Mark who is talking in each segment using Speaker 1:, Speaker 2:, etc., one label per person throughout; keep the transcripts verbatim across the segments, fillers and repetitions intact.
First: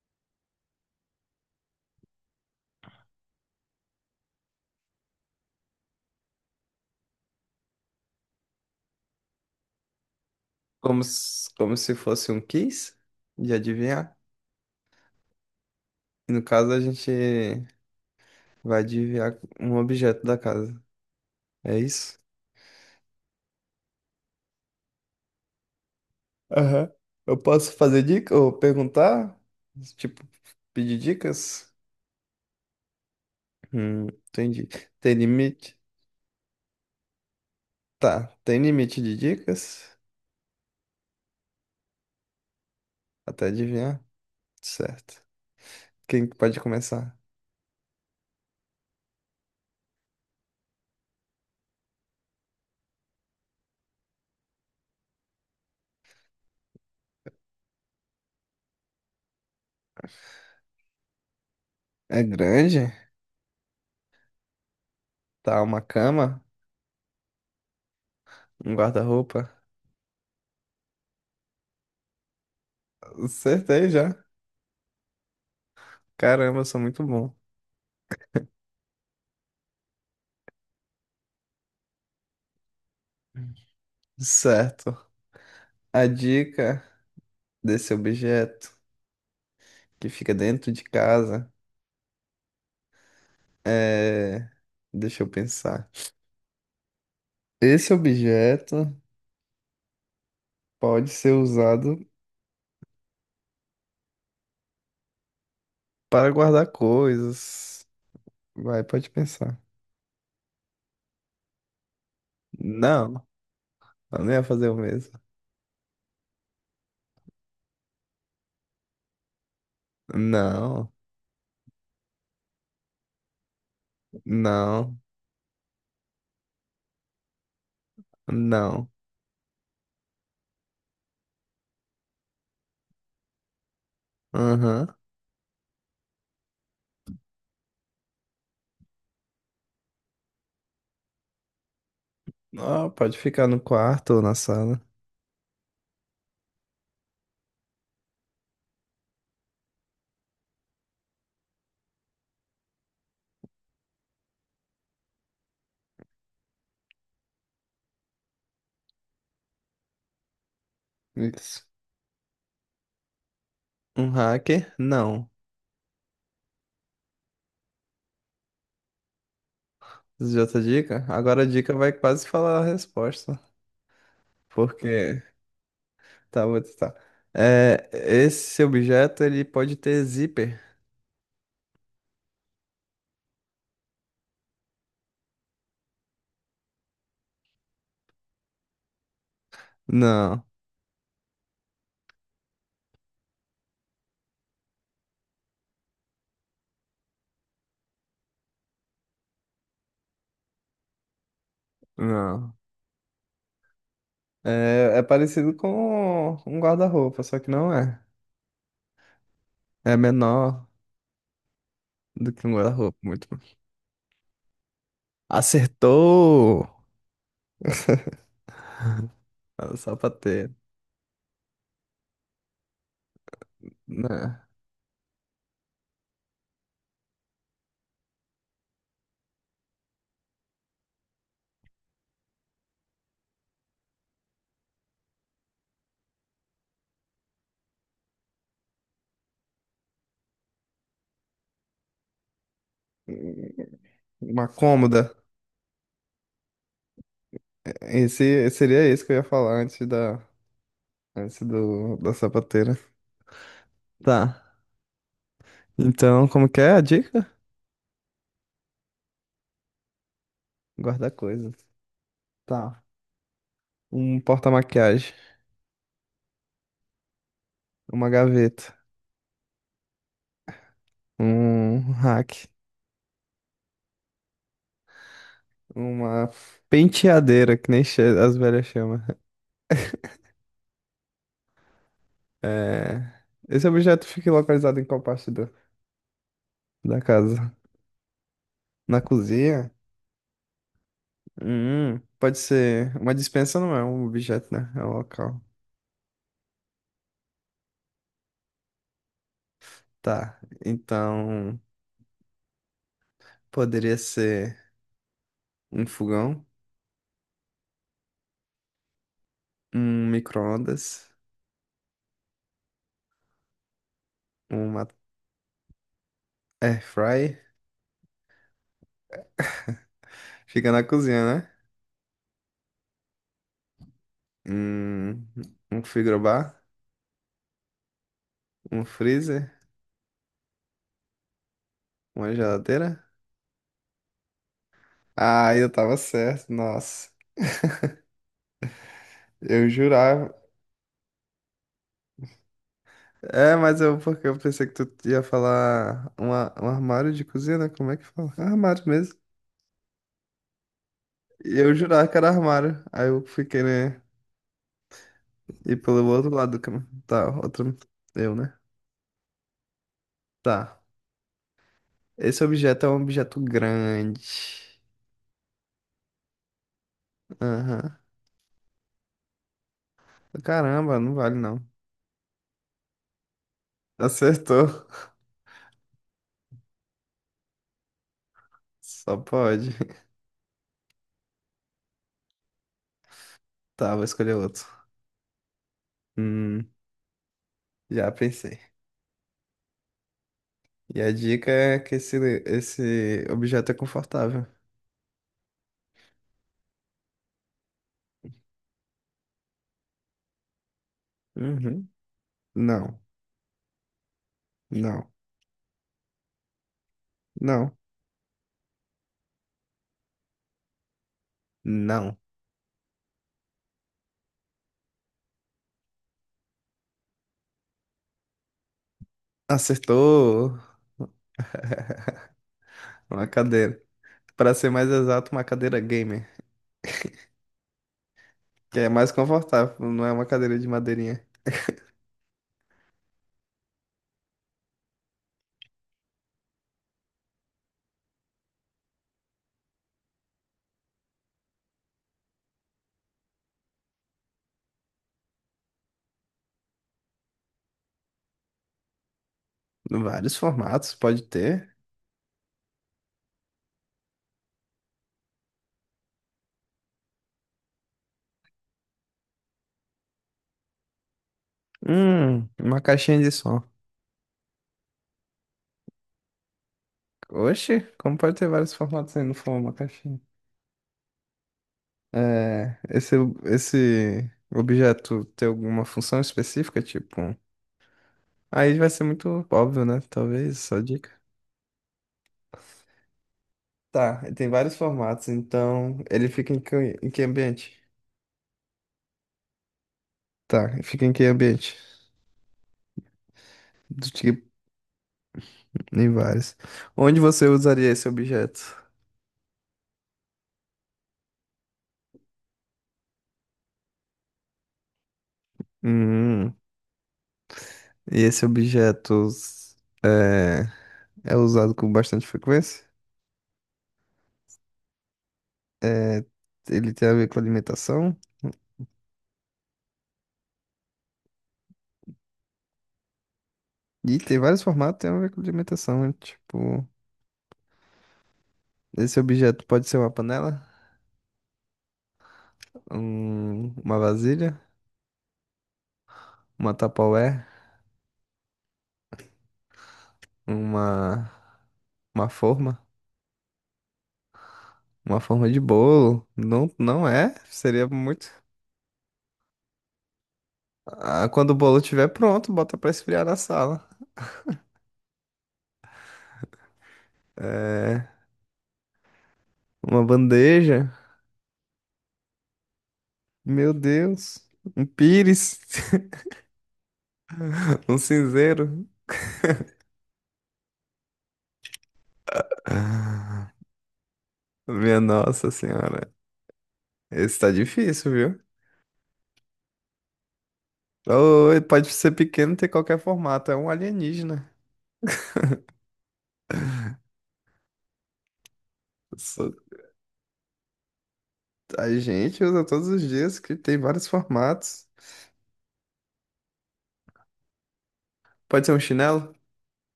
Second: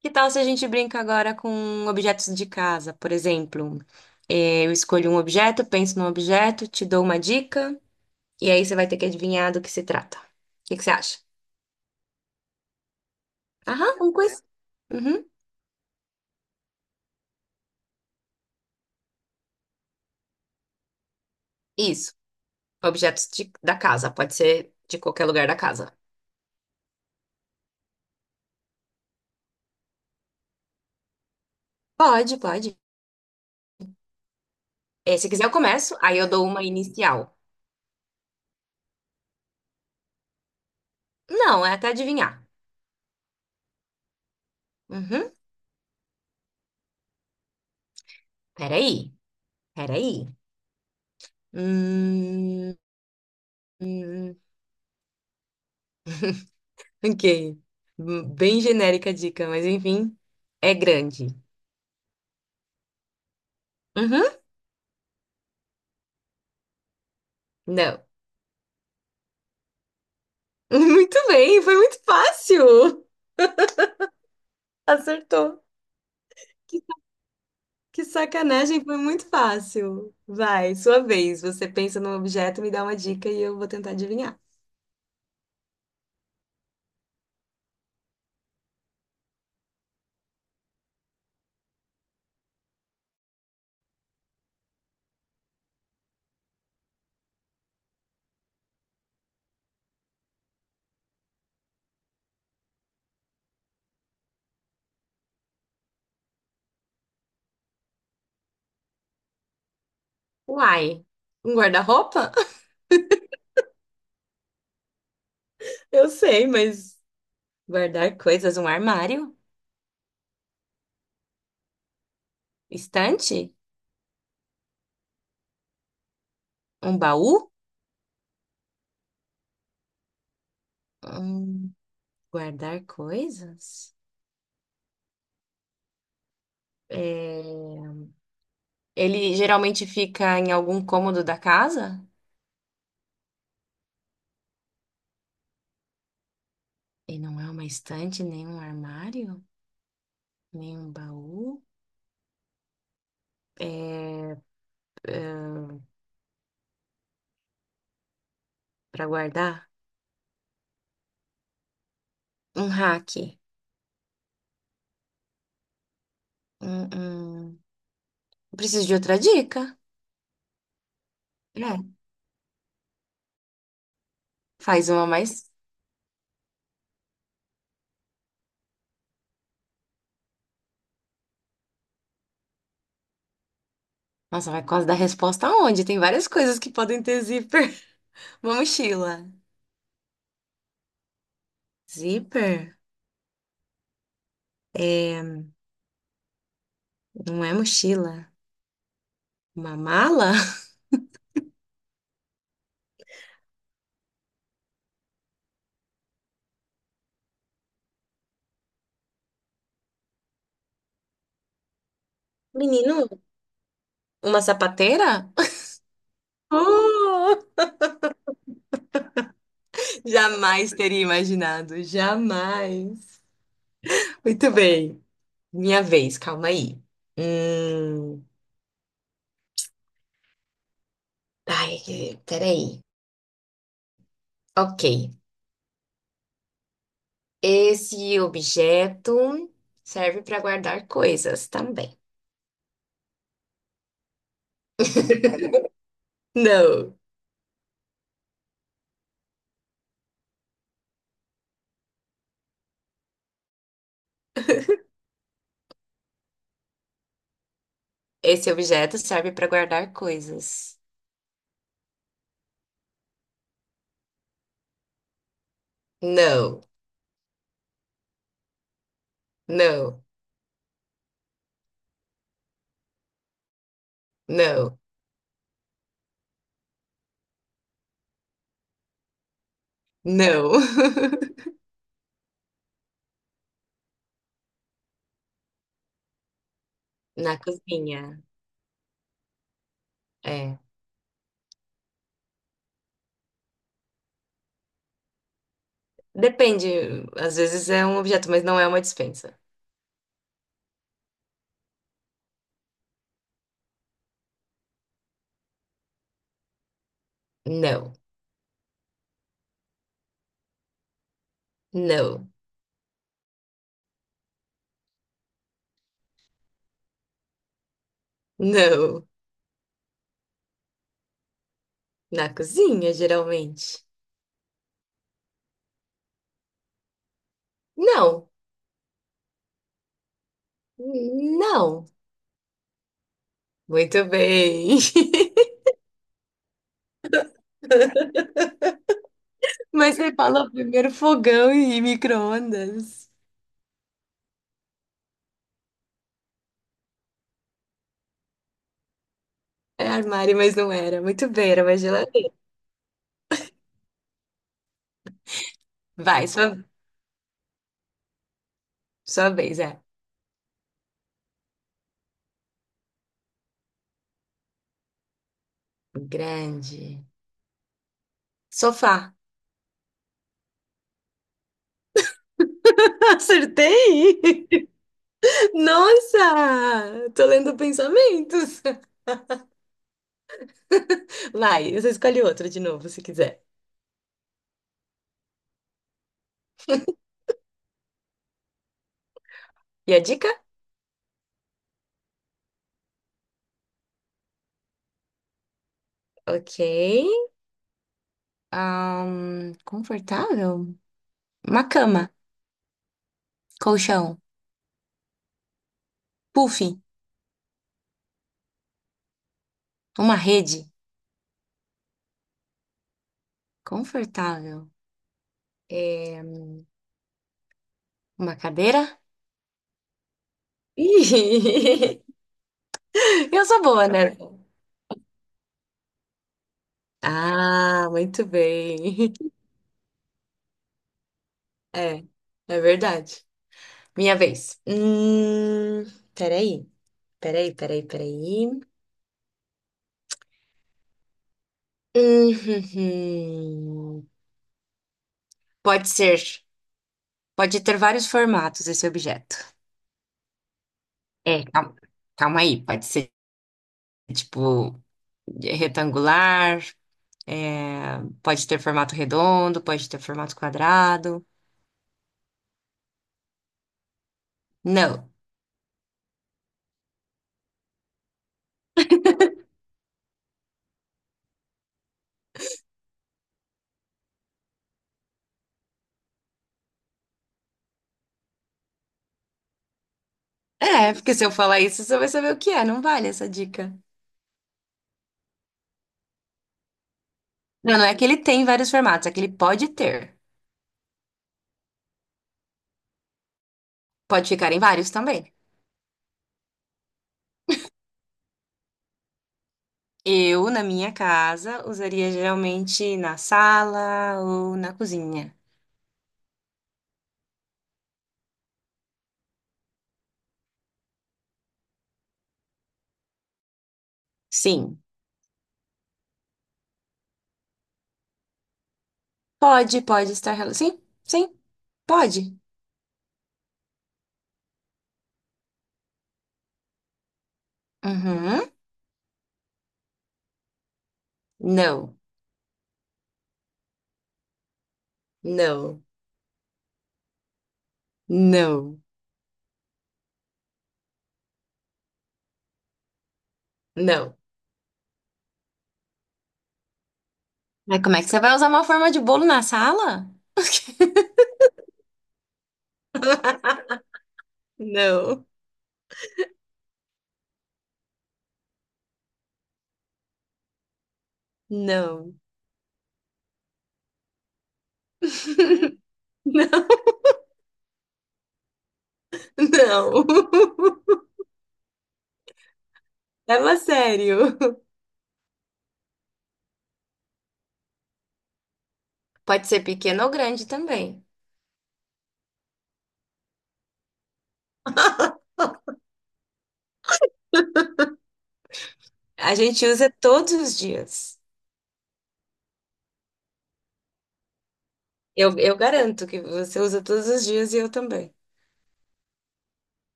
Speaker 1: Que tal se a gente brinca agora com objetos de casa, por exemplo? Eh, Eu escolho um objeto, penso num objeto, te dou uma dica, e aí você vai ter que adivinhar do que se trata. O que que você
Speaker 2: Como
Speaker 1: acha?
Speaker 2: se, como se fosse um quiz de
Speaker 1: Aham, um
Speaker 2: adivinhar.
Speaker 1: quiz. Uhum.
Speaker 2: E no caso, a gente vai adivinhar um objeto da casa. É
Speaker 1: Isso.
Speaker 2: isso?
Speaker 1: Objetos de- da casa, pode ser de qualquer lugar da casa.
Speaker 2: Aham. Eu posso fazer dica ou perguntar? Tipo, pedir dicas?
Speaker 1: Pode, pode.
Speaker 2: Hum, entendi. Tem
Speaker 1: Eh, se quiser, eu
Speaker 2: limite?
Speaker 1: começo, aí eu dou uma inicial.
Speaker 2: Tá, tem limite de dicas?
Speaker 1: Não, é até adivinhar.
Speaker 2: Até adivinhar? Certo.
Speaker 1: Uhum.
Speaker 2: Quem que pode começar?
Speaker 1: Peraí, peraí. Hum, hum. hum. Ok. Hum, Bem genérica a dica, mas enfim, é grande.
Speaker 2: É grande?
Speaker 1: Uhum.
Speaker 2: Tá, uma cama?
Speaker 1: Não.
Speaker 2: Um guarda-roupa?
Speaker 1: Muito bem, foi muito fácil.
Speaker 2: Acertei já.
Speaker 1: Acertou.
Speaker 2: Caramba, eu sou
Speaker 1: Que,
Speaker 2: muito bom.
Speaker 1: que sacanagem, foi muito fácil. Vai, sua vez. Você pensa num objeto, me dá uma dica e eu vou tentar adivinhar.
Speaker 2: Certo. A dica desse objeto que fica dentro de casa é. Deixa eu pensar. Esse objeto pode ser usado para guardar coisas. Vai, pode pensar.
Speaker 1: Uai, um guarda-roupa?
Speaker 2: Não, eu não ia fazer o mesmo.
Speaker 1: Eu sei, mas guardar coisas, um armário?
Speaker 2: Não,
Speaker 1: Estante?
Speaker 2: não,
Speaker 1: Um baú?
Speaker 2: não.
Speaker 1: Hum, Guardar coisas?
Speaker 2: Aham.
Speaker 1: É... Ele geralmente fica em algum cômodo da casa?
Speaker 2: Ó, pode ficar no quarto ou na sala.
Speaker 1: E não é uma estante, nem um armário, nem um baú. É, para guardar?
Speaker 2: Isso.
Speaker 1: Um rack.
Speaker 2: Um hacker? Não.
Speaker 1: Hum, hum. Preciso de outra dica.
Speaker 2: Isso. Já outra dica? Agora a dica vai
Speaker 1: É,
Speaker 2: quase falar a resposta.
Speaker 1: faz uma
Speaker 2: Porque
Speaker 1: mais.
Speaker 2: Tá, vou testar. É, esse objeto, ele pode ter zíper?
Speaker 1: Nossa, vai quase dar resposta aonde? Tem várias coisas que podem ter zíper. Uma mochila.
Speaker 2: Não,
Speaker 1: Zíper? É, não é mochila. Uma mala?
Speaker 2: não. É, é parecido com um guarda-roupa, só que não é. É menor do que um guarda-roupa,
Speaker 1: Menino,
Speaker 2: muito.
Speaker 1: uma sapateira?
Speaker 2: Acertou!
Speaker 1: Oh!
Speaker 2: Só pra ter,
Speaker 1: Jamais teria imaginado, jamais.
Speaker 2: né?
Speaker 1: Muito bem, minha vez, calma aí. Hum... Ai, que- peraí. Ok, esse objeto serve para guardar coisas também.
Speaker 2: Uma cômoda.
Speaker 1: Não,
Speaker 2: Esse seria isso que eu ia falar antes da, antes do, da sapateira. Tá. Então, como que é a dica?
Speaker 1: esse objeto serve para guardar coisas.
Speaker 2: Guardar coisas. Tá. Um porta-maquiagem.
Speaker 1: Não,
Speaker 2: Uma gaveta.
Speaker 1: não,
Speaker 2: Um hack,
Speaker 1: não,
Speaker 2: uma penteadeira, que nem che- as velhas chamam.
Speaker 1: não.
Speaker 2: É, esse objeto fica localizado em qual parte da, da
Speaker 1: Na
Speaker 2: casa?
Speaker 1: cozinha,
Speaker 2: Na cozinha?
Speaker 1: é.
Speaker 2: Hum, pode ser. Uma dispensa não é um objeto, né? É um local.
Speaker 1: Depende, às vezes é um objeto, mas não é uma dispensa.
Speaker 2: Tá. Então, poderia ser um fogão,
Speaker 1: Não,
Speaker 2: um micro-ondas,
Speaker 1: não,
Speaker 2: uma air fry.
Speaker 1: não.
Speaker 2: Fica na cozinha, né?
Speaker 1: Na cozinha, geralmente.
Speaker 2: Hum, um frigobar,
Speaker 1: Não,
Speaker 2: um freezer,
Speaker 1: não.
Speaker 2: uma geladeira.
Speaker 1: Muito bem.
Speaker 2: Ah, eu tava certo, nossa. Eu
Speaker 1: Mas você
Speaker 2: jurava.
Speaker 1: falou primeiro fogão e micro-ondas.
Speaker 2: É, mas eu porque eu pensei que tu ia falar uma, um armário de cozinha, né? Como é que fala? É armário mesmo.
Speaker 1: É armário, mas não era. Muito bem,
Speaker 2: E
Speaker 1: era
Speaker 2: eu
Speaker 1: uma
Speaker 2: jurava que era
Speaker 1: geladeira.
Speaker 2: armário. Aí eu fiquei, né? E pelo
Speaker 1: Vai,
Speaker 2: outro lado
Speaker 1: sua,
Speaker 2: do caminho. Tá, outro. Eu, né?
Speaker 1: sua vez, é.
Speaker 2: Tá. Esse objeto é um objeto grande.
Speaker 1: Grande.
Speaker 2: Aham.
Speaker 1: Sofá.
Speaker 2: Caramba, não vale não.
Speaker 1: Acertei!
Speaker 2: Acertou.
Speaker 1: Nossa! Tô lendo pensamentos.
Speaker 2: Só pode.
Speaker 1: Vai, você escolhe outro de novo, se quiser.
Speaker 2: Tá, vou escolher outro. Hum, já pensei.
Speaker 1: E a dica?
Speaker 2: E a dica é que esse, esse objeto é confortável.
Speaker 1: Ok. Ahn, confortável? Uma
Speaker 2: Uhum.
Speaker 1: cama.
Speaker 2: Não,
Speaker 1: Colchão.
Speaker 2: não,
Speaker 1: Puff,
Speaker 2: não,
Speaker 1: uma rede
Speaker 2: não.
Speaker 1: confortável. É, uma cadeira?
Speaker 2: Acertou,
Speaker 1: Ih,
Speaker 2: uma
Speaker 1: eu sou
Speaker 2: cadeira.
Speaker 1: boa, né?
Speaker 2: Para ser mais exato, uma cadeira gamer,
Speaker 1: Ah, muito
Speaker 2: que é mais
Speaker 1: bem.
Speaker 2: confortável, não é uma cadeira de madeirinha.
Speaker 1: É, é verdade. Minha vez. Hum, peraí, peraí, peraí, peraí. Hum, Pode ser, pode ter vários formatos esse objeto.
Speaker 2: Vários formatos pode
Speaker 1: É,
Speaker 2: ter.
Speaker 1: calma, calma aí, pode ser tipo retangular. É, pode ter formato redondo, pode ter formato quadrado.
Speaker 2: Hum, uma caixinha de som.
Speaker 1: Não.
Speaker 2: Oxe, como pode ter vários formatos se não for uma caixinha? É, esse, esse objeto tem alguma função específica, tipo, um. Aí vai ser muito óbvio, né? Talvez, só
Speaker 1: É,
Speaker 2: dica.
Speaker 1: porque se eu falar isso, você vai saber o que é. Não vale essa dica.
Speaker 2: Tá, ele tem vários formatos, então ele fica em que, em que ambiente?
Speaker 1: Não, não é que ele tem vários formatos, é que ele pode ter.
Speaker 2: Tá, ele fica em que ambiente? Do
Speaker 1: Pode
Speaker 2: tipo,
Speaker 1: ficar em vários também.
Speaker 2: em vários. Onde você usaria esse objeto?
Speaker 1: Eu, na minha casa, usaria geralmente na sala ou na cozinha.
Speaker 2: Hum, e esse objeto é, é usado com bastante frequência?
Speaker 1: Sim.
Speaker 2: É, ele tem a ver com alimentação?
Speaker 1: Pode, pode estar. rela- Sim, sim, pode.
Speaker 2: E tem vários formatos que tem a ver com alimentação, né? Tipo,
Speaker 1: Uhum.
Speaker 2: esse objeto pode ser uma panela,
Speaker 1: Não,
Speaker 2: um- uma vasilha,
Speaker 1: não,
Speaker 2: uma Tupperware,
Speaker 1: não,
Speaker 2: uma. Uma forma?
Speaker 1: não.
Speaker 2: Uma forma de bolo? Não, não é?
Speaker 1: Mas
Speaker 2: Seria
Speaker 1: como é que você
Speaker 2: muito.
Speaker 1: vai usar uma forma de bolo na sala?
Speaker 2: Ah, quando o bolo estiver pronto, bota pra esfriar na sala.
Speaker 1: Não.
Speaker 2: É. Uma bandeja?
Speaker 1: Não,
Speaker 2: Meu Deus. Um pires? Um cinzeiro?
Speaker 1: não.
Speaker 2: Ah,
Speaker 1: Leva a sério.
Speaker 2: minha nossa senhora. Esse tá difícil, viu?
Speaker 1: Pode ser pequeno ou grande também.
Speaker 2: Ou ele pode ser pequeno, ter qualquer formato. É um alienígena.
Speaker 1: A
Speaker 2: Isso.
Speaker 1: gente usa todos os dias.
Speaker 2: A gente usa todos os dias que tem vários formatos.
Speaker 1: Eu, eu garanto que você usa todos os dias e eu também.
Speaker 2: Pode ser um chinelo?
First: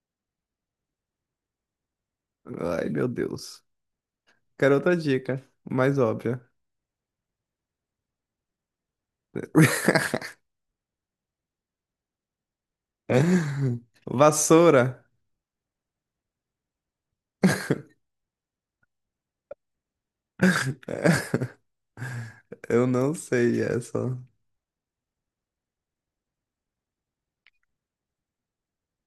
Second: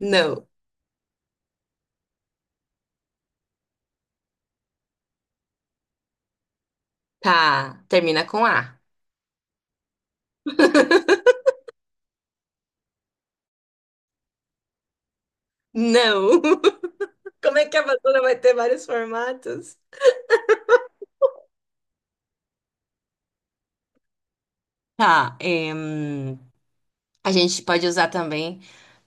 Speaker 1: Não.
Speaker 2: Ai, meu Deus. Quero outra dica, mais óbvia.
Speaker 1: Tá. Termina com A.
Speaker 2: Vassoura.
Speaker 1: Não. Como é que a vassoura vai ter vários formatos?
Speaker 2: É, eu não sei essa.
Speaker 1: Tá. Em, a gente pode usar também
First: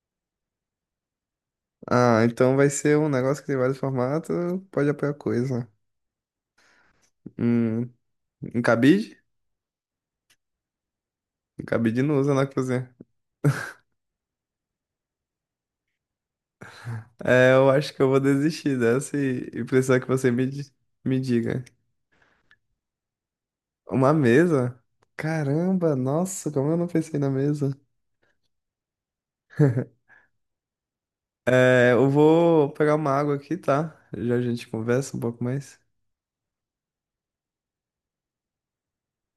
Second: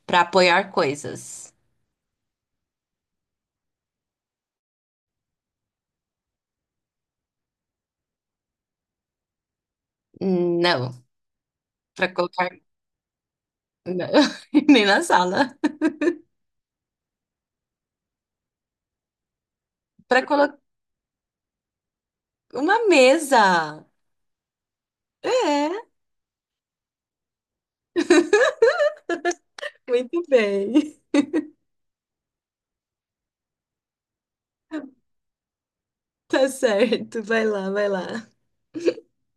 Speaker 1: para apoiar coisas.
Speaker 2: Ah, então vai ser um negócio que tem vários formatos, pode apoiar coisa. Hum, um cabide?
Speaker 1: Não.
Speaker 2: Um cabide
Speaker 1: Para
Speaker 2: não usa na
Speaker 1: colocar.
Speaker 2: cozinha.
Speaker 1: Não. Nem na sala.
Speaker 2: É, eu acho que eu vou desistir dessa e, e precisar que
Speaker 1: Para
Speaker 2: você me,
Speaker 1: colocar
Speaker 2: di- me diga.
Speaker 1: uma mesa.
Speaker 2: Uma mesa?
Speaker 1: É.
Speaker 2: Caramba, nossa, como eu não pensei na mesa?
Speaker 1: Muito bem.
Speaker 2: É, eu vou pegar uma água aqui, tá? Já a gente conversa um pouco mais.
Speaker 1: Tá certo. Vai lá, vai lá.